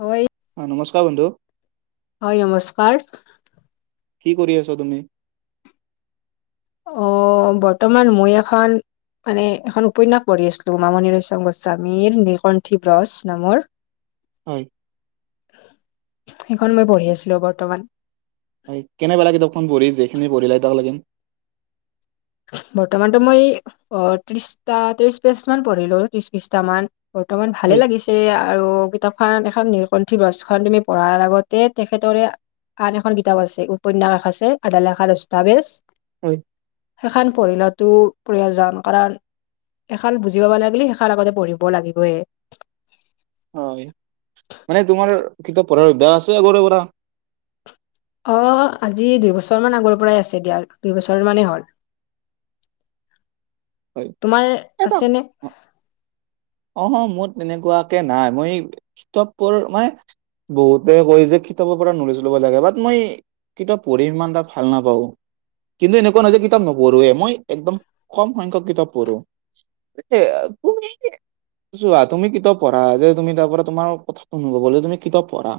হয়। অ', নমস্কাৰ বন্ধু। হয়, নমস্কাৰ। কি কৰি আছা তুমি? অ', বৰ্তমান মই এখন। মানে এখন উপন্যাস পঢ়ি আছিলোঁ, মামণি ৰয়চম গোস্বামীৰ নীলকণ্ঠী ব্ৰজ নামৰ। হয়। সেইখন মই পঢ়ি আছিলোঁ বৰ্তমান। হয়। কেনে পালা কিতাপখন পঢ়ি যিখিনি পঢ়িলা এতিয়ালৈকে। বৰ্তমানতো মই ত্ৰিশটা, ত্ৰিশ পেচ মান পঢ়িলোঁ ত্ৰিশ বিশছটা মান। বৰ্তমান ভালে হয় লাগিছে আৰু কিতাপখান এখন নি পুঠি গ্ৰছখন তুমি পঢ়াৰ আগতে তেখেতৰে আন এখন কিতাপ আছে উপন্যাস আছে, আদালেখা দস্তাবেজ। হয়। সেইখন পঢ়িলেতো প্ৰয়োজন কাৰণ এইখান বুজি পাব লাগিলি সেইখান আগতে পঢ়িব লাগিবয়ে। হয়। মানে তোমাৰ কিতাপ পঢ়াৰ অভ্যাস আছে আগৰে পৰা? অহ, আজি দুইবছৰ মান আগৰ পৰাই আছে দিয়া দুইবছৰ মানেই হ'ল। [inaudible] তোমাৰ আছেনে? অহ', অহ' মোৰ তেনেকুৱাকে নাই, মই কিতাপবোৰ মানে বহুতে কৈ আছে কিতাপৰ পৰা নলেচ লবা লাগে বাট মই কিতাপ পঢ়ি ইমান এটা ভাল নাপাওঁ। কিন্তু এনেকুৱা নহয় যে কিতাপ নপঢ়োৱে, মই একদম কম সংখ্যক কিতাপ পঢ়োঁ। [unintelligible] চোৱা তুমি কিতাপ পঢ়া যে তুমি তাৰ পৰা তোমাৰ কথাটো অনুভব হ'লে তুমি কিতাপ পঢ়া।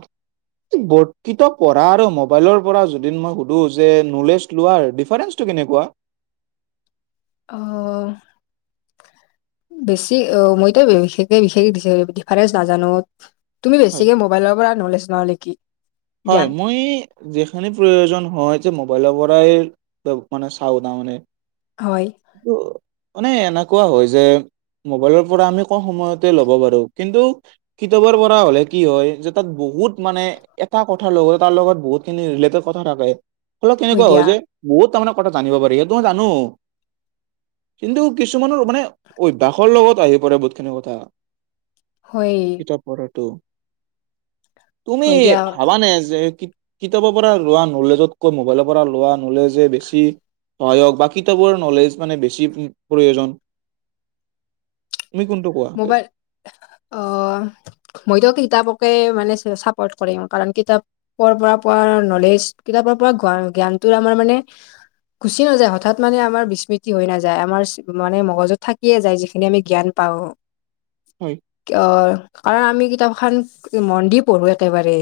কিতাপ পঢ়া আৰু মোবাইলৰ পৰা যদি মই সুধো যে নলেজ লোৱাৰ ডিফাৰেঞ্চটো কেনেকুৱা? অহ'। বেছি অ মইতো বিশেষে বিশেষ ডিফাৰেঞ্চ নাজানো তুমি হয় বেছিকে মোবাইলৰ পৰা নলেজ ল' নেকি। হয় জ্ঞান মই যিখিনি প্ৰয়োজন হয় যে মোবাইলৰ পৰাই এ মানে চাওঁ তাৰমানে। হয়। অহ'। মানে এনেকুৱা হয় যে মোবাইলৰ পৰা আমি কম সময়তে ল'ব পাৰো কিন্তু কিতাপৰ পৰা হ'লে কি হয় যে তাত বহুত মানে এটা কথাৰ লগতে তাৰ লগত বহুতখিনি ৰিলেটেড কথা থাকে, ফলত কেনেকুৱা হয় যে বহুত তাৰমানে কথা জানিব পাৰি সেই জানোঁ। কিন্তু কিছুমানৰ মানে অভ্যাসৰ লগত আহি পৰে বহুতখিনি কথা। হয়। [unintelligible] তুমি হয় দিয়া মানে যে কিতাপৰ পৰা লোৱা নলেজতকৈ মোবাইলৰ পৰা লোৱা নলেজে বেছি। সহায়ক বা কিতাপৰ নলেজ মানে বেছি প্ৰ-প্ৰয়োজন। তুমি কোনটো কৱো? মোবাইল অহ মইতো কিতাপকে মানে চাপ'ৰ্ট কৰিম কাৰণ কিতাপ ক'ৰ পৰা পোৱা নলেজ কিতাপৰ পৰা জ্ঞা-জ্ঞানটোৰ আমাৰ মানে গুচি নাযায় হঠাৎ মানে আমাৰ বিস্মৃতি হৈ নাযায় আমাৰ মানে মগজত থাকিয়ে যায় যি এতিয়া আমি জ্ঞান পাওঁ। হয়। অ, কাৰণ আমি কিতাপখন মন দি পঢ়ো একেবাৰে।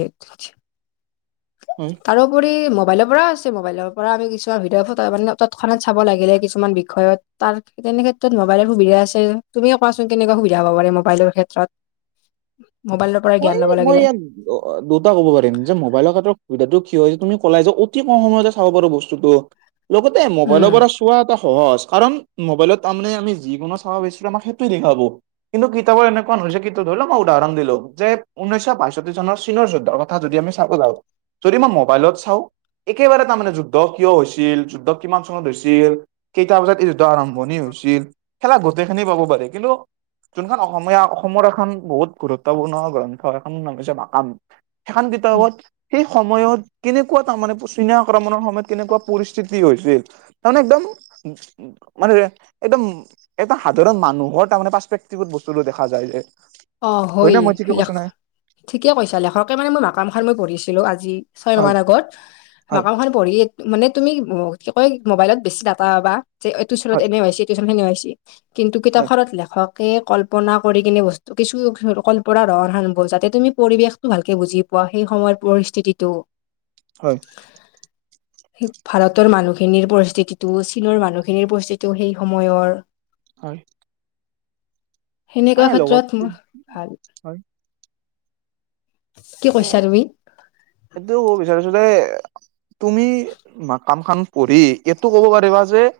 হয়। তাৰোপৰি মোবাইলৰ পৰা আছে আৰু মোবাইলৰ পৰা আমি কিছুমান ভিডিঅ' পঠাবা পাৰি ন' তৎক্ষণাত চাব লাগিলে কিছুমান বিষয়ত তাৰ তেনে ক্ষেত্ৰত মোবাইলৰ সুবিধা আছে তুমিয়ে কোৱাচোন। কেনেকুৱা সুবিধা হব পাৰে মোবাইলৰ ক্ষেত্ৰত মবাইলৰ মই মই আনো অ' দুটা কব পাৰিম যে মোবাইলৰ ক্ষেতৰ সুবিধটো কি হয় হৈছে তুমি কলাই যে অতি কম সময়তে চাব পাৰো বস্ত। লগতে মোবাইলৰ উম পৰা- চোৱা এটা সহজ কাৰণ মোবাইলত তাৰমানে আমি যিকোনো চাব বিচাৰো আমাক সেইটোৱে দেখাব। কিন্তু কিতাপত এনেকুৱা নহয় যে ধৰি লক মই উদাহৰণ দিলো। যে ঊনৈশ বাষষ্ঠি চনৰ চীনৰ যুদ্ধৰ কথা যদি আমি চাব যাওঁ, যদি মই মোবাইলত চাওঁ একেবাৰে তাৰমানে যুদ্ধ কিয় হৈছিল, যুদ্ধ কিমান চনত হৈছিল, কেইটা বজাত এই যুদ্ধ আৰম্ভণি হৈছিল। খেলা গোটেই খিনি পাব পাৰি, কিন্তু যোনখন অসমীয়া অসমৰ এখন বহুত গুৰুত্বপূৰ্ণ গ্ৰন্থ সেইখনৰ নাম হৈছে মাকাম, সেইখন কিতাপত সেই সময়ত কেনেকুৱা তাৰমানে চীনা আক্ৰমণৰ সময়ত কেনেকুৱা পৰিস্থিতি হৈছিল। তাৰমানে একদম মানে একদম এটা সাধাৰণ মানুহৰ তাৰমানে পাচপেকটিভ বস্তুটো দেখা যায় যে অ' ন হয় মই ঠিকে লেখ কৈছো নাই ঠিকে কৈছা, লেখকে মানে মই মাকামখান মই পঢ়িছিলো আজি। ছয় মাহ হয় মান আগত, হয় মাকাম পঢ়ি মানে তুমি কি কয় মোবাইলত বেছি ডাটা পাবি যে এইটো চনত হয় এনে হৈছিল। [unintelligible] কিন্তু হয় কিতাপখনত লেখকে কল্পনা কৰি কিনে বস্তু কিছু কল্পৰাৰ ৰহন সানি, যাতে তুমি পৰিৱেশটো ভালকে বুজি পোৱা সেই সময়ৰ পৰিস্থিতিটো হয়। ভাৰতৰ মানুহখিনিৰ পৰিস্থিতিটো, চীনৰ মানুহখিনিৰ পৰিস্থিতিও সেই সময়ৰ হয়। মানে সেনেকুৱা লগত ক্ষেত্ৰত মোৰ ভাল হয় কি মানে কৈছা তুমি এইটো ক'ব বিচাৰিছো যে তুমি মাকাম খান পঢ়ি এইটো ক'ব পাৰিবা যে-'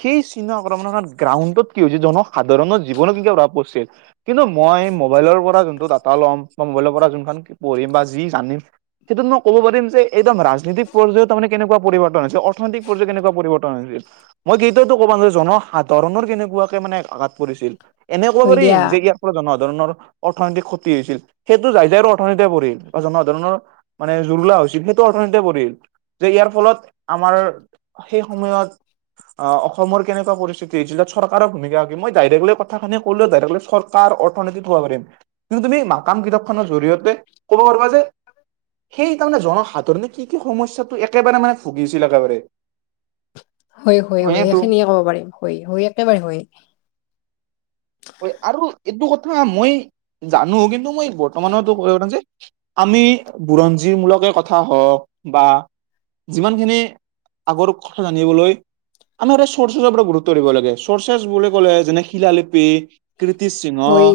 সেই চিনা আক্ৰমণৰ গ্ৰাউণ্ডত কি হৈছে, জনসাধাৰণৰ জীৱনত কি প্ৰভাব পৰিছিল- কিন্তু মই মোবাইলৰ পৰা যোনটো ডাটা ল'ম বা মোবাইলৰ পৰা যোনখন পঢ়িম বা যি জানিম সেইটোত মই ক'ব পাৰি যে, একদম ৰাজনীতিক পৰ্যায়ত তাৰমানে কেনেকুৱা পৰিৰ্তন হৈছে অৰ্থনৈতিক পৰ্যয় কেনেুৱা পৰিৱৰ্তন আছিল। মই কিন্তু ক'বা নোৱাৰিম যে জনসাধাৰণৰ কেনেকুৱাকে মানে আঘাত পৰিছিল, এনে খবৰ হয় দিয়া পাৰিম যে ইয়াত জনসাধাৰণৰ অৰ্থনৈতিক ক্ষতি হৈছিল সেইটো যায় যায় অৰ্থনীতি পৰিল বা জনসাধাৰণৰ মানে জুৰুলা হৈছিল সেইটো অৰ্থনীতি পৰিল যে ইয়াৰ ফলত আমাৰ সেই সময়ত অ' অসমৰ কেনেকুৱা পৰিস্থিতিতি হৈছিল তাত চৰকাৰৰ ভূমিকা কি মই ডাইৰেক্টলি কথাখিনি কলোয়ে ডাইৰেক্টলি অৰ্থনীতিত চব পাৰিম কিন্তু তুমি মাকাম কিতাপ খনৰ জৰিয়তে ক'ব পাৰিবা যে সেই তাৰ মানে জনসাধাৰণে কি কি সমস্যাটো একেবাৰে মানে ভুগিছিল একেবাৰে হয়, হয়, হয় হয়তো সেইখিনিয়ে ক'ব পাৰিম হয়, হয় একেবাৰে হয়। হয় আৰু এইটো কথা মই জানো কিন্তু মই বৰ্তমানো কথা যে আমি বুৰঞ্জী মূলকে কথা হওঁক বা যিমান খিনি আগৰ কথা জানিবলৈ আমি চৰ্ চচাৰ পৰা গুৰুত্ব লাগে চৰ্চেছ বুলি ক'লে যেনে শিলালিপি, কীৰ্তি সিংহ হয়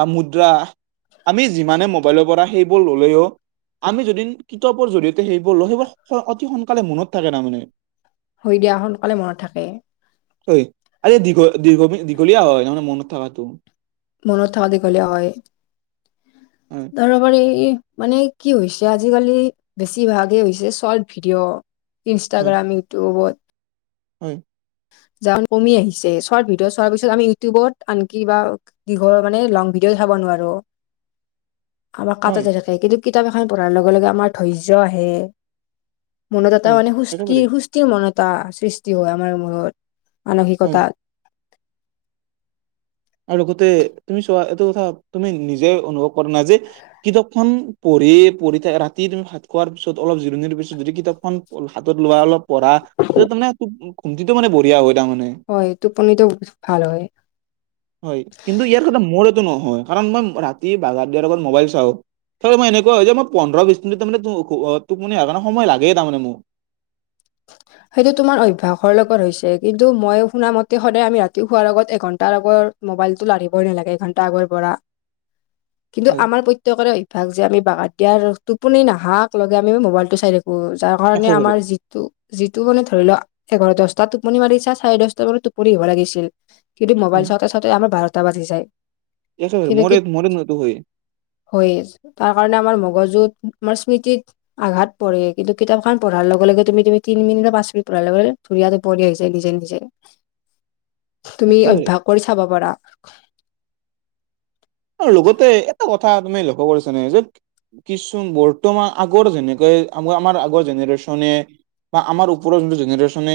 বা মুদ্ৰা আমি যিমানে মোবাইলৰ পৰা সেইবোৰ ললেও আমি যদি কিতাপৰ জৰিয়তে সেইবোৰ লওঁ সেইবোৰ অতি সোনকালে মনত থাকে তাৰমানে। হয় দিয়া সোনকালে মনত থাকে। -দীঘলীয়া হয় মানে মনত থাকটো। মনত থাকা দীঘলীয়া হয়। উম। তাৰমানে এই মানে কি হৈছে আজিকালি বেছিভাগেই হৈছে শৰ্ট ভিডিঅ' হয় ইনষ্টাগ্ৰাম, ইউটিউবত। হয়। [unintelligible] কমি আহিছে চৰ্ট ভিডিঅ' চোৱাৰ পিছত আমি ইউটিউবত, আনকি বা কি হয় মানে লং ভিডিঅ চাব নোৱাৰো। আমাৰ হয় কাাটতে থাকে কিন্তু কিতাপ এখন পঢ়াৰ লগে লগে আমাৰ ধৈৰ্য আহে। মনত এটা হয় মানে একেবাৰে সুস্থিৰ সুস্থিৰ মন এটা সৃষ্টি হয় আমাৰ মনত হয় মানসিকতাত। আৰু লগতে তুমি চোৱা এইটো কথা তুমি নিজে অনুভৱ কৰা নাই যে কিতাপখন পঢ়ি পঢ়ি থাকা ৰাতি ভাত খোৱাৰ পিছত অলপ জিৰণিৰ পিছত যদি কিতাপখন হাতত লোৱা অলপ পঢা তাৰে কুমটিটো মানে বঢ়িয়া হয় তাৰ মানে [unintelligible] হয় টোপনটো ভাল হয়। হয় কিন্তু ইয়াৰ কথা মোৰটো নহয় কাৰণ, মই ৰাতি বাগাৰ দিয়াৰ আগত মোবাইল চাও [unintelligible] ত মই এনেকুৱা যে মই পোন্ধৰ বিশ মিনি তাৰ মান তোকুনিণে সময় লাগেই তাৰমানে মোক [inaudible] [unintelligible] সেইটো তোমাৰ অভ্যাসৰ লগত হৈছে কিন্তু মই শুনা মতে সদায় আমি ৰাতি শোৱাৰ লগত এঘণ্টাৰ আগৰ মোবাইলটো আনিবই নালাগে এঘণ্টা আগৰ পৰা। [unintelligible] কিন্তু আমাৰ প্ৰত্েকৰে অভ্যস যে, আমি বাগ দিয়াৰ টোপনি নাহাকলে আমি মোবাইলটো চাই থকো। যাৰ কাৰণে একেবাৰে আমাৰ যিটো যিটো মানে ধৰি লও এঘাৰ দহটা টোপনি মাৰিছা চাৰে দহটা মানত টোপনি হব লাগিছিল। কিন্তু উম মোবাইল চওঁতে চাওঁতে আমাৰ বাৰটা বাজি যায়। একেবাৰে মৰে মৰে মতো হয় [inaudible] হৈ আছে তাৰ কাৰণে আমাৰ মগজুত আমাৰ স্মৃতিত আঘাত পঢৰে কিন্তু কিতাপ খন পঢ়াৰ লগে লগে তুমি তুমি, তিনি মিনিট বা পাঁচ মিনিট পে ধুনীয়াপৰি আহিছে নিজে নিজে [inaudible] তুমি একেবাৰে অভ্যাস কৰি চাব পাৰা। আৰু লগতে এটা কথা তুমি লক্ষ্য কৰিছ নে? যে কিছু বৰ্তমান আগৰ যেনেকৈ আম আমাৰ আগৰ জেনেৰে্ছনে বা আমাৰ ওপৰৰ যোনটো জেনেৰেশ্যনে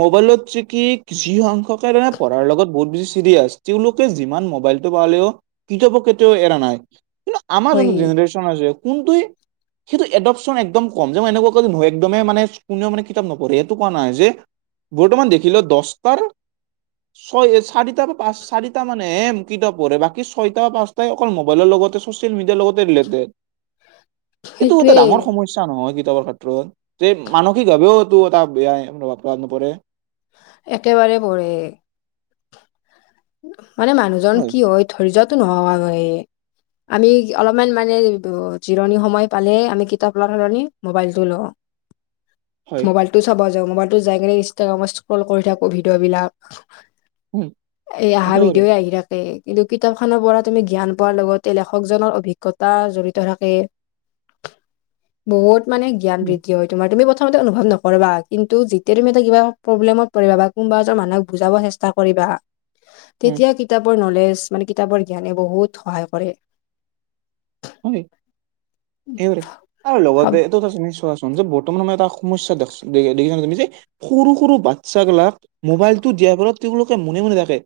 মোবাইলত যে কি যিসখ্য্কেে পঢ়াৰ লগত বহুত বেছি চিৰিয়াছ তেওঁলোকে যিমান [unintelligible] মোবাইল পেও কিতাপ কেতিয়াও এৰা নাই কিন্তু, আমাৰ হয় যোনো জেনেৰেছন আছে কোনটো সেইটো এডপচন একদম কম যে, মই এনেকুৱা ক নহয় একদমে মানে কোনেও মানে কিতাপ নপঢ়ে এইটো কোৱা নাই যে বৰ্তমান দেখিল দছটাৰ ছয় চাৰিটা বা পাঁচ চাৰিটা মানে এম বাকটা পৰে বাকী ছয়টা পাঁচটাই অকল মোবাইলৰ লগতে স'চিয়েল মিডিয়াৰ লগতে ৰিলেটেড। এইটো এটা সেইটোৱে ডাঙৰ সমসা ইচ্ছা নহয় কিতাপৰ ক্ষেত্ৰত যে মানসিক ভাৱেওটো এটা বেয়াই নপৰে একেবাৰে পঢৰে [inaudible] মানে মানুহজন কি হয় ধৰি্যো নোহ [inaudible] আমি অলপমান মানে জিৰণি সময় পালে আমি কিতাপ ৰ সলনি মোবাইলটো লওঁ। [unintelligible] মোবাইলটো চাব যাওঁ মোবাইলটো যাই কিনে ইনষ্টাগ্ৰামত স্ক্ৰল কৰি থাকো ভিডিঅ' বিলাক উম এই অহা একেবাৰে ভিডিঅ' আহি কিন্তু, কিতাপ খনৰ পৰা তুমি জ্ঞান পোৱাৰ লগতে লেখকজনৰ অভিজ্ঞতা জড়িত থাকে [inaudible] বহুত মানে জ্ঞান উম বৃদ্ধি হয় তোমাৰ তুমি প্ৰথমতে অনুভৱ নকৰিবা কিন্তুতিয়াুমি [unintelligible] এটািবা প্ৰবলেমত পৰিবা কোনোবা এজন মানুহক বুজাব চেষ্টা চষ্টা কৰিবা হয় তেতিয়া কিতাপৰ নলেজ মানে কিতাপৰ জ্ঞানে বহুত সহায় কৰে। হয় ত হব- লগতেটো ত নিশ [inaudible] বৰ্তমান আম এটা সমস্যা দেই দেখিছা তুমি যে সৰু সৰু বাচ্ছাবিলাক মোবাইলটো দিয়াৰ ফলত তেওঁলোকে মনে মনে থাকে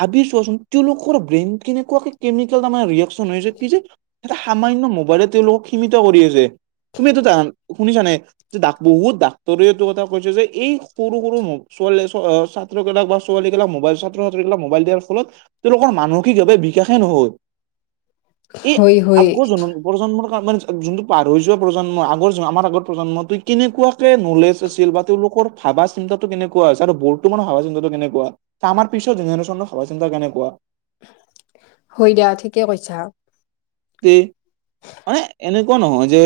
ভাবি চোৱাচোন তেওঁলোকৰ ব্ৰেইন কেনেকুৱাকে কেমিকেল তাৰমানে ৰিয়েকশচন হৈছে কি যে এটা সামান্য মোবাইলে তেওঁলোকক সীমিত কৰি আছে তুমি এইটো শুনিছা নে? বহুত ডাক্তৰে এইটো কথা কৈছে যে এই সৰু সৰু ছো অ', ছোৱালী ছাত্ৰগিলাক বা ছোৱালীবিলাক মোবাইল ছাত্ৰ ছাত্ৰীবিলাক মোবাইল দিয়াৰ ফলত তেওঁলোকৰ মানসিকভাৱে বিকাশে নহ'ল। [inaudible] হয় হয়। প্ৰজন্মৰ মানে যোনটো পাৰ হৈ যোৱা প্ৰজন্ম আগৰ আমাৰ আগৰ প্ৰজন্ম তই কেনেকুৱা নলেজ আছিল বা তেওঁলোকৰ ভাবা চিন্তাটো কেনেকুৱা হৈছে আৰু বৰ্তুমানৰ ভাবা চিন্তাটো কেনেকুৱা। মাৰ পিছত যেজ চনে [unintelligible] সব চিন্তা কেনেকুৱা হৈ দিয়া, ঠিকে কৈছা। তে, মানে এনেকুৱা নহয় যে।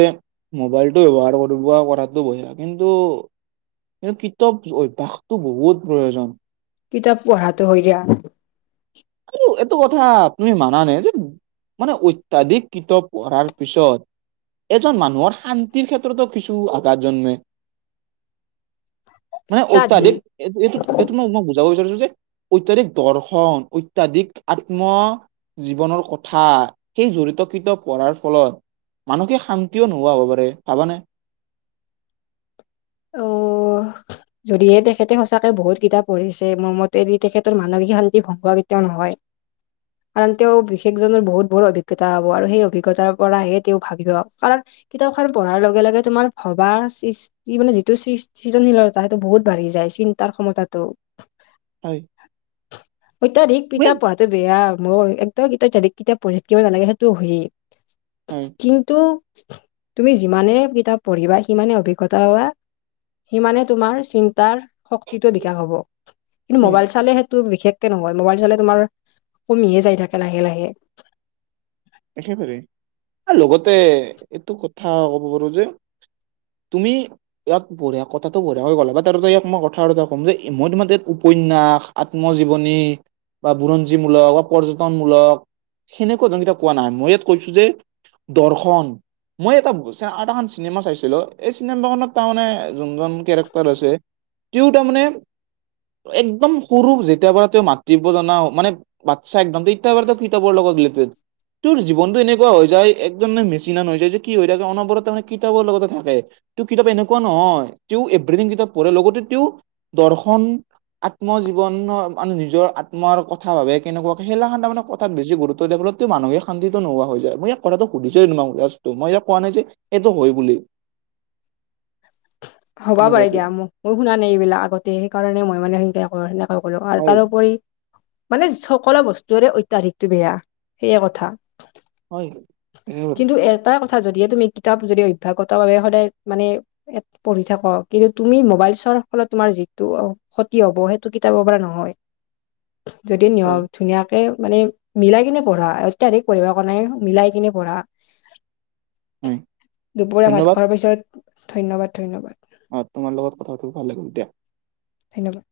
মোবাইলটো ব্যৱহাৰ কৰিব কৰাতো বজা [unintelligible] কিন্তু কিন্তু কিতাপ অভ্যাসতটো বহুত প্ৰয়োজন। কিতাপ পঢ়াটো হয় দিয়া। আৰু এইটো কথা তুমি মানা নে যে মানে অত্যাধিক কিতাপ পঢ়াৰ পিছত এজন মানুহৰ শান্তিৰ ক্ষেত্ৰতো কিছু আঘাত জন্মে। মানে হিতাধি অত্যাধিক এই এইটো এইটো ন মই বুজাব বিচাৰিছো যে অত্যাধিক দৰ্শন অত্যাধিক আত্ম জীৱনৰ কথা সেই জড়িত কিতাপ পঢ়াৰ ফলত মানুহকে শান্তিও নোহোৱা হ'ব পাৰে, ভাবানে? অ' [inaudible] যদিহে তেখেতে সঁচাকে বহুত কিতাপ পঢ়িছে মোৰমতেদি তেখেতৰ মানসিক শান্তি ভংগোৱা কেতিয়াও নহয়। [inaudible] কাৰণ তেওঁ বিশেষজনৰ বহুত বহুত অভিজ্ঞতা হ'ব আৰু সেই অভিজ্ঞতাৰ পৰাহে তেওঁ ভাবিব, কাৰণ কিতাপখন পঢ়াৰ লগে লগে তোমাৰ ভবা ই মানে যিটো সৃ-সৃজনশীলতা সেইটো বহুত বাঢ়ি যায় চিন্তাৰ ক্ষমতাটো হয়। অত্যাধিক মেন কিতাপ পঢ়া টো বেয়া মই একদম কিতয়া [unintelligible] যদিক কেতিয়া পঢ়ি থাকিব নালাগে সেইটোও হয়ি উম। কিন্তু তুমি যিমানে কিতাপ পঢ়িবা সিমানে অভিজ্ঞ পাবা, সিমানে তোমাৰ চিন্তাৰ শক্তিটো বিকাশ হ'ব। কিন্তু হয় মোবাইল চালে সেইটো বিশেষকে নহয় মোবাইল চালে তোমাৰ কমিয়ে যাই থাকে লাহে লাহে। একেবাৰে, আৰু লগতে এইটো কথা ক'ব পাৰো যে তুমি ইয়াক বঢ়িয়া কথাটো বঢ়িয়াকৈ গ'ল ব ত মই কথা এটা ক'ম যে মই তোমাৰ ইাত উপন্যাসাা আত্মজীৱনী বা বুৰঞ্জীমূলক বা পৰ্যটনমূলক সেনেকুৱা ধৰণ কোৱা নাই মই ইয়াত কৈছো যে দৰ্শন মই এটা এটা এখন চিনেমা চাইছিলো এই চিনেমাখনত তাৰমানানে যোনজন কেৰেক্টাৰ আছে তেওঁ তাৰমানে একদম সৰু যেতিয়াৰ পৰা তেওঁ মাতৃব জনা মানে বাত্‌চা একদম তেতিয়া পৰা তেওঁ কিতাবৰ লগত ৰিলেতেদ। তোৰ জীৱনটো এনেকুৱা হৈ যায় একদম ম মেচিন আন হৈ যায় যে কি হৈ থাকে অনবৰত তাৰমানে কিতাপৰ লগতে থাকে। তেওঁ কিতাপ এনেকুৱা নহয় তেওঁ এভ্ৰিথিং কিতাপ পঢ়ে লগতে তেওঁ দৰ্শন আত্মজীৱনৰ মানে নিজৰ আত্মৰ ক কথা ভাবে কেনেকুৱা খেলাখান মানে কথা বেছি গুৰুত্ব দিয়ে [unintelligible] মানুহে শান্তিতো নোহোৱা হৈ যায় মই ই কথাটো সুধিছই নোটো মই ইয়াক কোৱা নাই যে এইটোৱে হয় বুলি। [inaudible] হ'ব পাৰে এনেকুৱাটো দিয়া মোক মই শুনা নাই এইবিলাক আগতে সেইকাৰণে মই মানে সা কৰো স [unintelligible] আৰু হয় তাৰোপৰি মানে সকলো বস্তুৰে অত্যাধিকটো বেয়া সেইয়ে কথা। হয় কিন্তু এটা কথা যদিহে তুমি কিতাপ যদি অভ্যাসতাৰ বাবে সদায় মানে এ পঢ়ি থাক কিন্তু তুমি মোবাইল চোৱাৰ ফলত তোমাৰ যিটো অ' ক্ষতি হ'ব সেইটো কিতাব পৰা নহয়, যদি নিয় হয় ধুনীয়া মানে মিলাই কিনে পঢ়া, অত্যাধিক পঢ়িবা কোৱা নাই এই মিলাই কিনে পঢ়া। হয় দুপৰীয়া ভাত ধন্যবাদ খোৱাৰ পিছত। ধন্যবাদ-ধন্যবাদ। অহ, তোমাৰ লগত কথা পাতি ভাল লাগিল দিয়া। ধন্যবাদ।